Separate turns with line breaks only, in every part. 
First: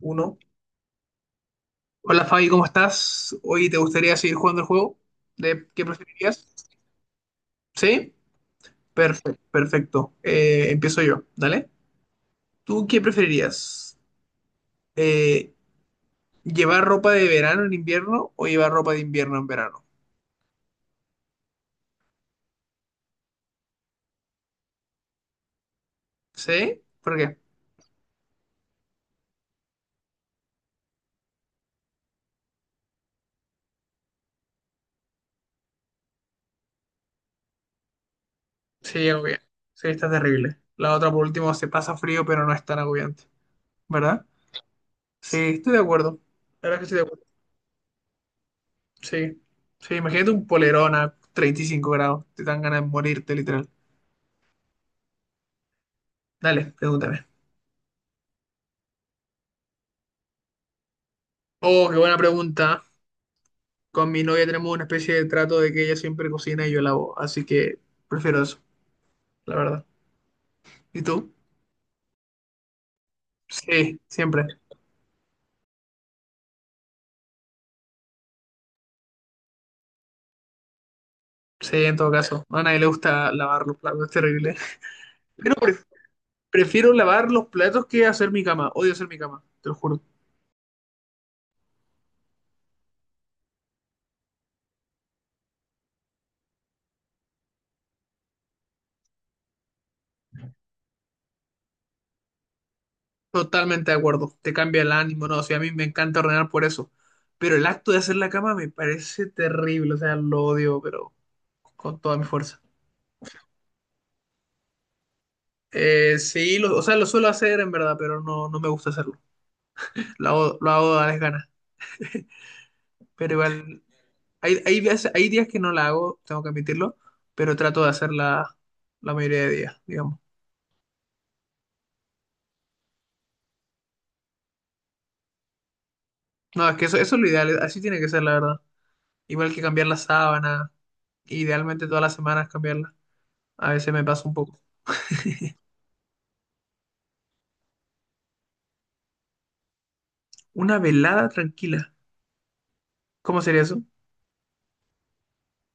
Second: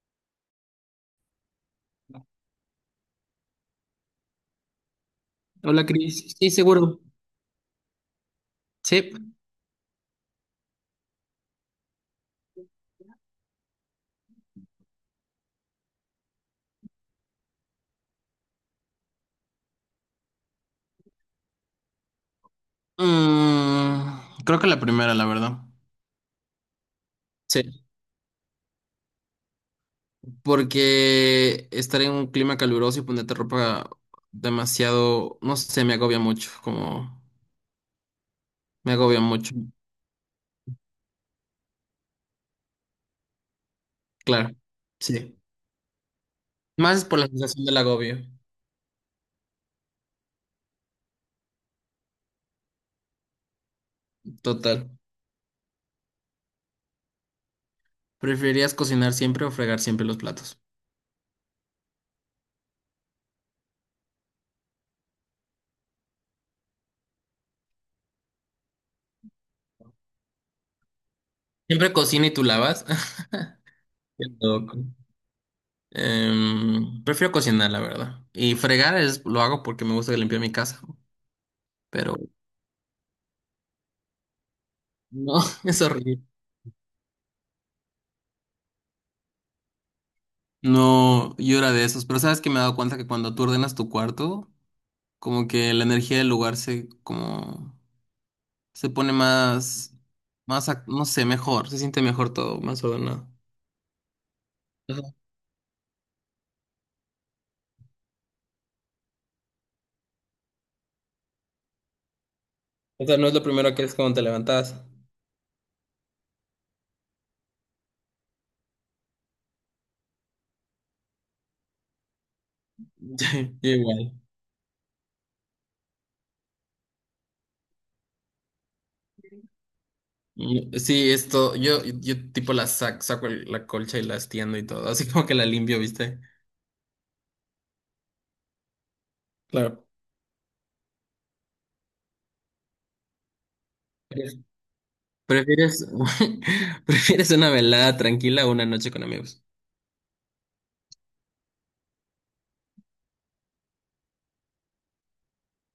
Uno. Hola Fabi, ¿cómo estás? Hoy te gustaría seguir jugando el juego. ¿De qué
Hola, Cris.
preferirías?
Sí, seguro.
¿Sí?
Sí.
Perfecto, perfecto. Empiezo yo, ¿dale? ¿Tú qué preferirías? Eh, ¿Llevar ropa de verano en invierno o llevar ropa de invierno en verano?
Creo que la primera, la verdad.
¿Sí? ¿Por qué?
Sí. Porque estar en un clima caluroso y ponerte ropa demasiado, no sé, me agobia mucho, como me
Sí,
agobia
obvio.
mucho.
Sí, está terrible. La otra, por último, se pasa frío, pero no es tan agobiante, ¿verdad?
Claro. Sí.
Sí, estoy de acuerdo. La verdad es que estoy de
Más por
acuerdo.
la sensación del agobio.
Sí. Sí, imagínate un polerón a 35 grados. Te dan ganas de morirte, literal.
Total.
Dale, pregúntame.
¿Preferirías cocinar siempre o fregar siempre los platos?
Oh, qué buena pregunta. Con mi novia tenemos una especie de trato de que ella siempre cocina y yo lavo, así que prefiero eso, la verdad. ¿Y tú?
Siempre cocina y tú lavas.
Sí,
Qué
siempre.
loco. Prefiero cocinar, la verdad. Y fregar lo hago porque me gusta limpiar mi casa,
Sí, en todo
pero
caso. A nadie le gusta lavar los platos, es terrible.
no,
Pero pre-
es horrible.
Prefiero lavar los platos que hacer mi cama. Odio hacer mi cama, te lo juro.
No, yo era de esos, pero sabes que me he dado cuenta que cuando tú ordenas tu cuarto, como que la energía del lugar se como se pone más no sé, mejor, se siente mejor todo, más ordenado.
Totalmente de acuerdo. Te cambia el
Ajá.
ánimo, no, o sea, a mí me encanta ordenar por eso. Pero el acto de hacer la cama me parece terrible, o sea, lo odio, pero con toda mi fuerza.
O sea, no es lo primero que es cuando te levantas.
Sí, o sea, lo suelo hacer en verdad, pero no me gusta hacerlo. Lo hago a las ganas. Pero
Yo
igual,
igual.
hay días que no la hago, tengo que admitirlo, pero trato de hacerla la mayoría de días, digamos.
Sí, esto, yo tipo saco la colcha y la extiendo y todo, así como que la limpio, ¿viste?
No, es que eso es lo ideal, así tiene que ser, la verdad. Igual que
Claro.
cambiar la sábana, idealmente todas las semanas cambiarla. A veces me pasa un poco.
¿Prefieres, Prefieres una velada tranquila o una noche con amigos?
Una velada tranquila, ¿cómo sería eso?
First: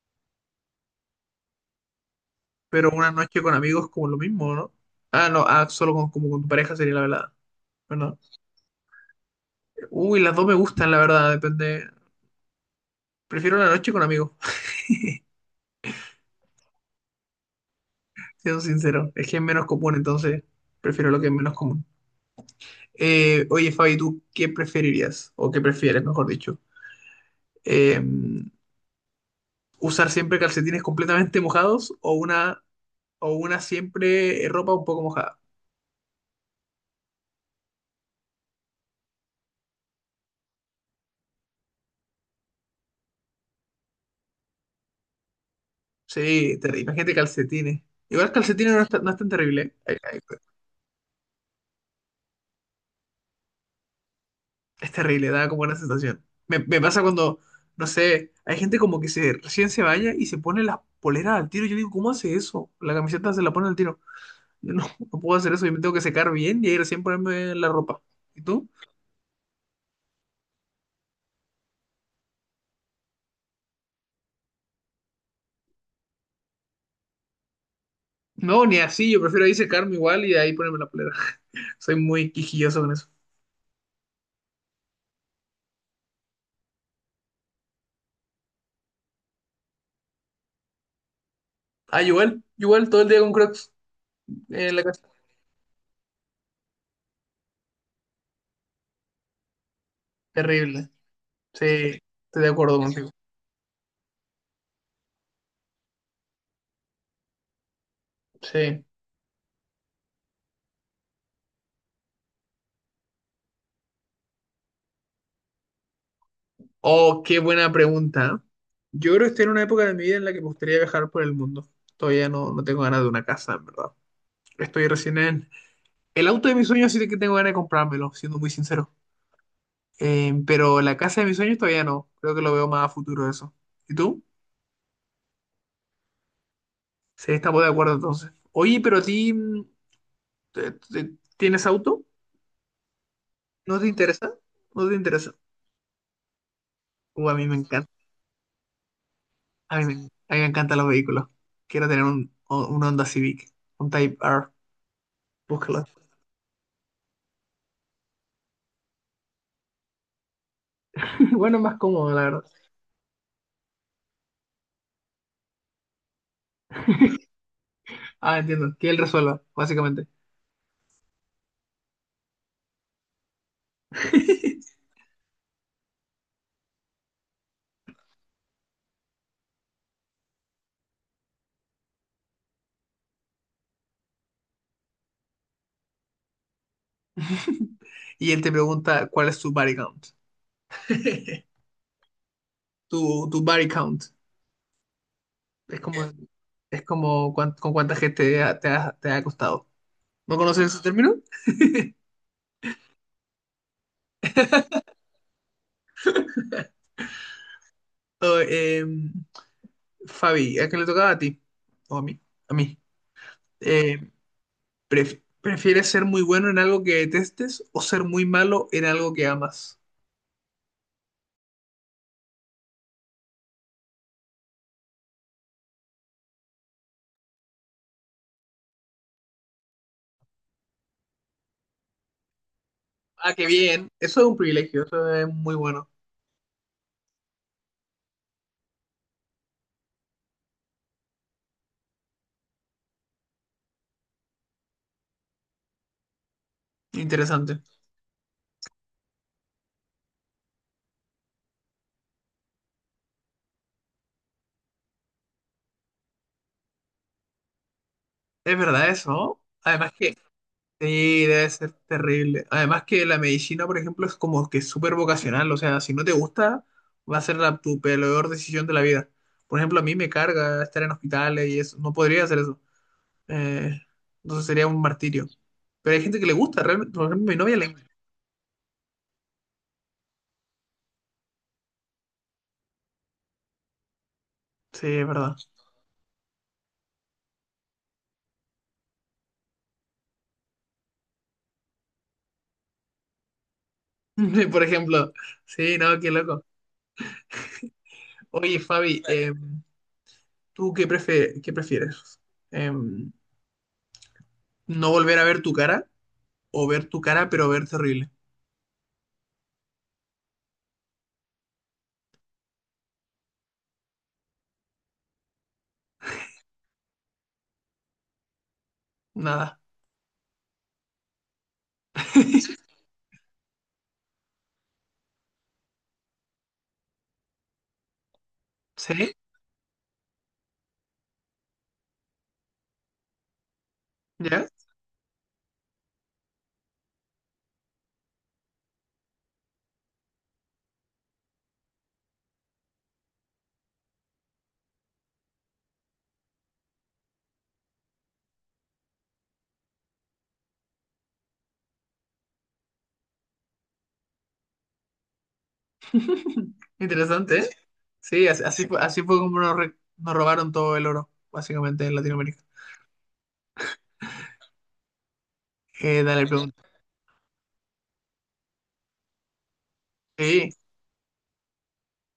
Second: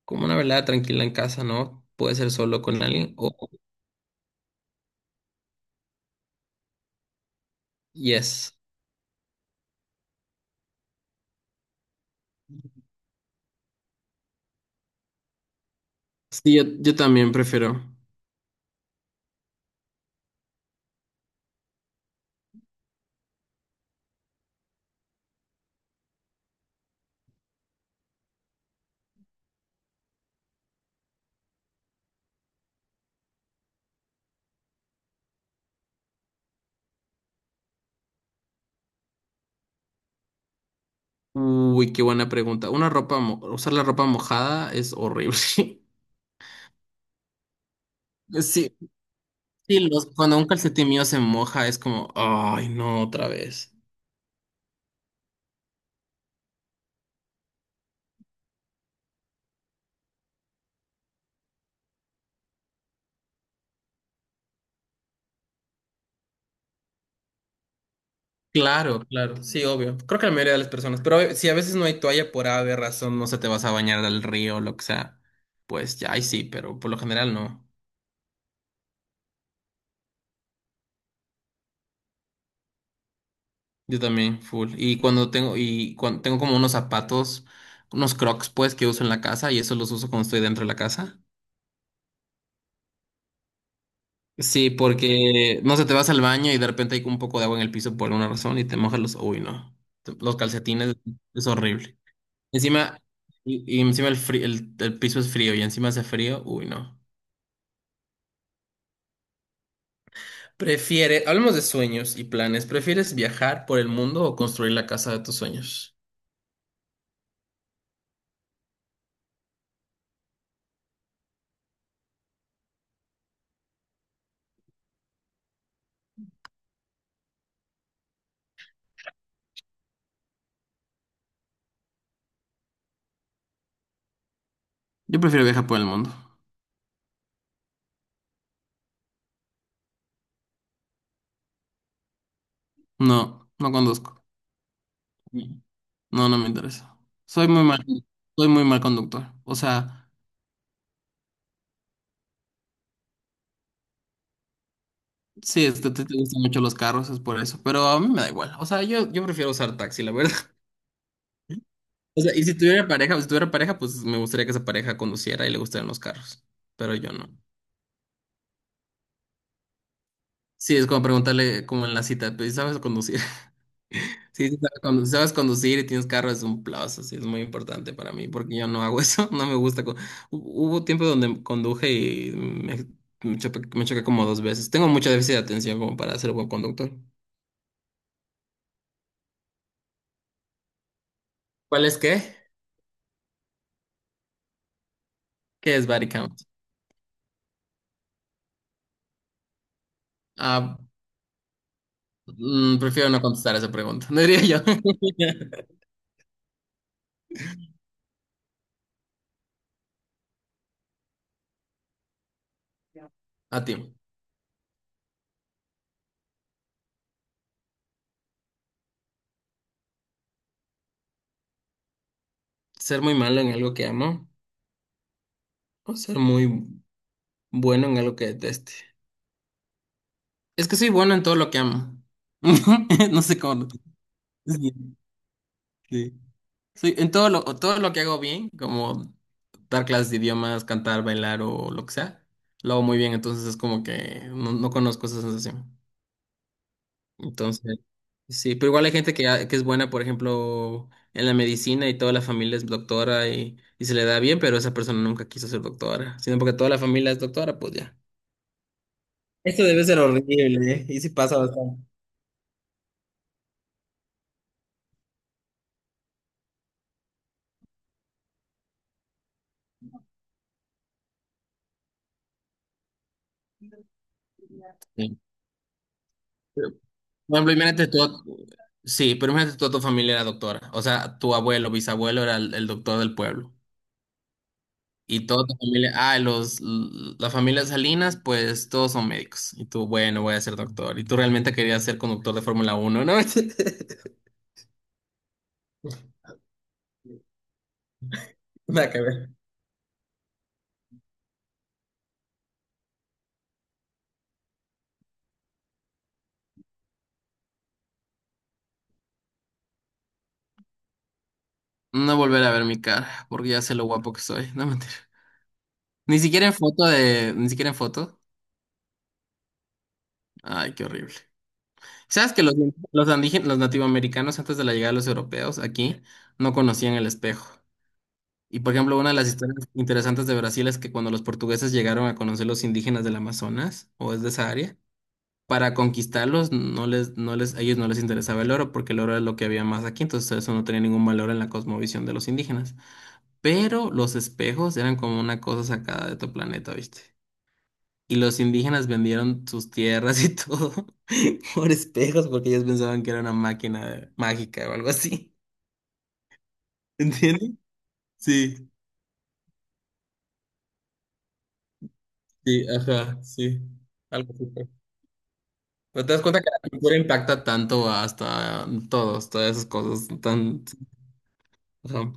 Como una velada tranquila en casa, ¿no? Puede ser solo con
Pero una
alguien o
noche con amigos como lo mismo, ¿no? Ah, no, ah, solo con, como con tu pareja sería la velada, ¿verdad?
yes.
Uy, las dos me gustan, la verdad, depende. Prefiero la noche con amigos,
Sí, yo también prefiero.
siendo sincero. Es que es menos común, entonces prefiero lo que es menos común. Oye, Fabi, ¿tú qué preferirías? O qué prefieres, mejor dicho. Eh, ¿Usar siempre calcetines completamente mojados o una siempre ropa un poco mojada?
Uy, qué buena pregunta. Una ropa, usar la ropa mojada es horrible.
Sí, imagínate calcetines. Igual calcetines
Sí,
no es, tan no es tan terrible,
sí,
¿eh?
cuando un calcetín mío se moja es como, ay, no, otra vez.
Es terrible, da como una sensación. Me pasa cuando, no sé, hay gente como que se recién se baña y se pone las poleras al tiro. Yo digo, ¿cómo hace eso? La camiseta se la pone al tiro. Yo no, no puedo hacer eso, yo me tengo que secar bien y ahí recién ponerme la ropa. ¿Y tú?
Claro, claro, sí, obvio. Creo que la mayoría de las personas, pero si a veces no hay toalla por ave razón, no se te vas a bañar al río o lo que sea, pues ya ahí sí, pero por lo general no.
No, ni así, yo prefiero ahí secarme igual y de ahí ponerme la polera. Soy muy quisquilloso con eso.
Yo también, full. Y cuando tengo como unos zapatos, unos crocs, pues, que uso en la casa, y eso los uso cuando estoy dentro de la casa.
Ah, igual todo el día con Crocs
Sí,
en la casa.
porque no sé, te vas al baño y de repente hay un poco de agua en el piso por alguna razón y te mojas los. Uy, no. Los
Terrible.
calcetines es
Sí,
horrible.
estoy de acuerdo
Encima,
contigo.
y encima el piso es frío y encima hace frío. Uy, no.
Sí.
Hablemos de sueños y planes. ¿Prefieres viajar por el mundo o construir la casa de tus sueños?
Oh, qué buena pregunta. Yo creo que estoy en una época de mi vida en la que me gustaría viajar por el mundo. Todavía no, No tengo ganas de una casa, en verdad. Estoy recién en... El auto de mis sueños sí que tengo ganas de comprármelo, siendo muy sincero. Pero la casa de mis sueños todavía no. Creo que lo veo más a futuro eso. ¿Y tú?
Yo prefiero viajar por el mundo.
Sí, estamos de acuerdo entonces. Oye, pero a ti, ¿tienes auto?
No, no
¿No te
conduzco.
interesa? ¿No te interesa?
No, no me interesa.
A mí
Soy
me
muy mal,
encanta.
soy muy mal conductor. O sea,
A mí me encantan los vehículos. Quiero tener un Honda Civic, un Type R.
sí, es
Búscalo.
que te gustan mucho los carros, es por eso. Pero a mí me da igual. O sea, yo prefiero usar taxi, la verdad.
Bueno, más cómodo, la
O sea,
verdad.
y si tuviera pareja, pues me gustaría que esa pareja conduciera y le gustaran los carros. Pero yo no.
Ah, entiendo. Que él resuelva, básicamente.
Sí, es como preguntarle como en la cita, pues, ¿sabes conducir? Sí, sí, sabes conducir y tienes carro es un plus, así es muy importante para mí, porque yo no hago eso, no me gusta. Hubo tiempo donde conduje y me choqué como 2 veces. Tengo mucho déficit de atención como para ser buen conductor.
Y él te pregunta cuál es tu body count.
¿Cuál es qué?
Tu body count.
¿Qué
Es
es
como,
body count?
es como con cuánta gente te ha costado. ¿No conoces
Ah,
ese término?
Prefiero no contestar esa pregunta, diría yo.
Oh, Fabi, ¿a qué le tocaba a ti? O a mí. A mí.
A ti,
Em, ¿Prefieres ser muy bueno en algo que detestes o ser muy malo en algo que amas?
ser muy malo en algo que amo o ser muy bueno en algo que deteste. Es que soy bueno en todo lo que amo. No
Ah,
sé
qué
cómo.
bien. Eso es un
Sí,
privilegio. Eso es muy bueno.
sí. Sí, en todo lo que hago bien, como dar clases de idiomas, cantar, bailar o lo que sea, lo hago muy bien, entonces es como que no, no conozco esa sensación.
Interesante.
Entonces, sí, pero igual hay gente que es buena, por ejemplo, en la medicina y toda la familia es doctora y se le da bien, pero esa persona nunca quiso ser doctora, sino porque toda la familia es doctora, pues ya.
Es verdad eso.
Eso debe
Además
ser
que
horrible, ¿eh? Y sí
sí,
pasa
debe ser
bastante.
terrible. Además que la medicina, por ejemplo, es como que súper vocacional. O sea, si no te gusta, va a ser tu peor decisión de la vida. Por ejemplo, a mí me carga estar en hospitales y eso. No podría hacer eso. Eh, entonces sería un martirio. Pero hay gente que le gusta,
Pero,
realmente. Por ejemplo, mi
Por ejemplo,
novia le...
imagínate tú, sí, pero imagínate toda tu familia era doctora. O sea, tu abuelo, bisabuelo era el doctor del pueblo.
Sí, es
Y
verdad.
toda tu familia, la familia Salinas, pues todos son médicos. Y tú, bueno, voy a ser doctor. Y tú realmente querías ser conductor de Fórmula 1, ¿no?
Por ejemplo. Sí, no, qué loco. Oye,
Nada que
Fabi,
ver.
¿qué prefieres? Em, ¿No volver a ver tu cara o ver tu cara pero ver terrible?
No volver a ver mi cara, porque ya sé lo guapo que soy. No, mentira. Ni siquiera en foto de, ni siquiera en foto.
Nada.
Ay, qué horrible. ¿Sabes que los nativoamericanos antes de la llegada de los europeos aquí no conocían el espejo? Y por ejemplo, una de
¿Sí?
las historias interesantes de Brasil es que cuando los portugueses llegaron a conocer los indígenas del Amazonas, o es de
¿Ya?
esa área, para conquistarlos a ellos no les interesaba el oro porque el oro es lo que había más aquí, entonces eso no tenía ningún valor en la cosmovisión de los indígenas. Pero los espejos eran como una cosa sacada de otro planeta, ¿viste? Y los indígenas vendieron sus tierras y todo por espejos porque ellos pensaban que era una máquina mágica o algo así.
Interesante, ¿eh?
¿Entiendes?
Sí, así,
Sí,
así fue como nos robaron todo el oro, básicamente, en Latinoamérica.
sí, ajá, sí. Algo así. Pero te das
Dale,
cuenta que
pregunta.
la cultura impacta tanto hasta todos, todas esas cosas
Sí,
tan... Ajá.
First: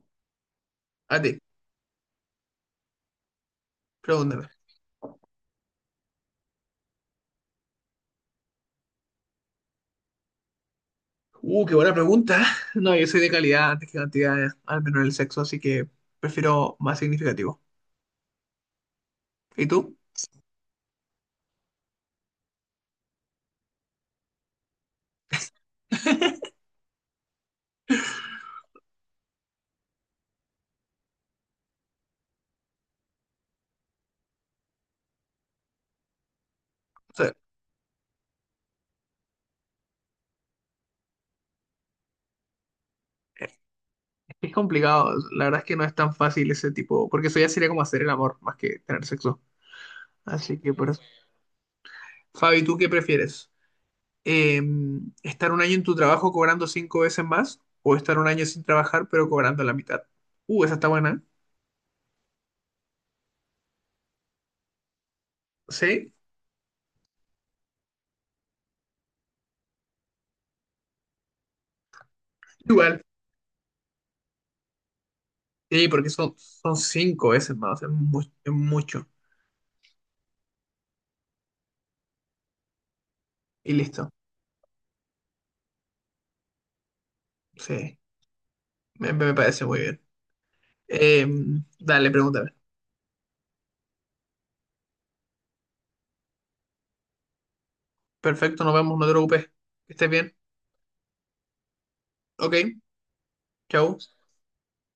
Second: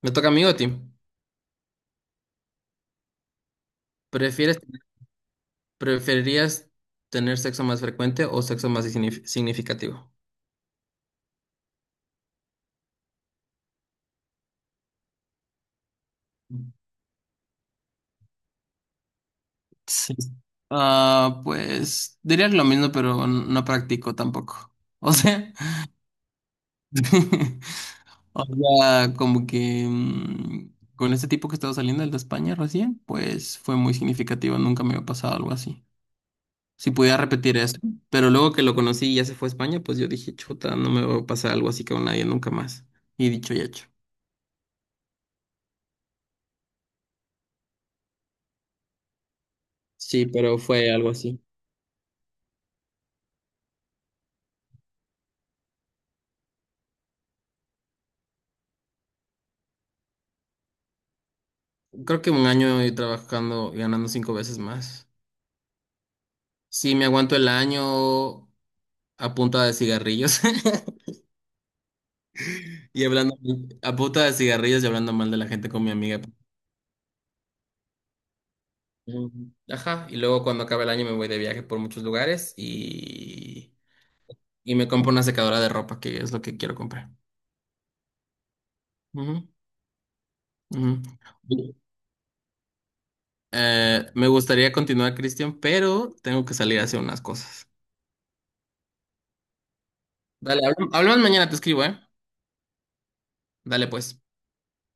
Me toca a mí o a ti.
a ti, pregúntame.
¿Prefieres, ¿Preferirías tener sexo más frecuente o sexo más significativo?
Qué buena pregunta. No, yo soy de calidad antes que cantidad, al menos en el sexo, así que prefiero más significativo. ¿Y tú?
Sí. Ah, pues diría lo mismo, pero no practico tampoco. O sea, o sea, como que con este tipo que estaba saliendo, el de España recién, pues fue muy significativo. Nunca me había pasado algo así. Si
O
pudiera
sea,
repetir eso. Pero luego que lo conocí y ya se fue a España, pues yo dije, chuta, no me va a pasar algo así con nadie nunca más. Y dicho y hecho.
es complicado, la verdad es que no es tan fácil ese tipo, porque eso ya sería como hacer el amor más que tener sexo.
Sí, pero
Así que por
fue
eso.
algo así.
Fabi, ¿tú qué prefieres? eh, estar 1 año en tu trabajo cobrando 5 veces más o estar 1 año sin trabajar pero cobrando la mitad. Esa está buena. ¿Eh?
Creo que un año y trabajando y ganando 5 veces más.
Sí,
Sí, me aguanto el año a punta de cigarrillos
igual.
y hablando a punta de cigarrillos y hablando mal de la gente con
Sí,
mi
porque
amiga.
son, son 5 veces más, o sea, es mucho.
Mm, ajá, y luego cuando acabe el año me voy de viaje por muchos lugares
Y
y,
listo.
y me compro una secadora de ropa, que es lo que quiero comprar.
Sí, me
Ujú,
parece muy bien.
ujú.
Eh, Dale, pregúntame.
Me gustaría continuar, Cristian, pero tengo que salir a hacer unas cosas.
Perfecto, nos vemos, no te preocupes. Que estés bien.
Dale, hablamos mañana, te escribo, ¿eh?
Ok,
Dale,
chau.
pues.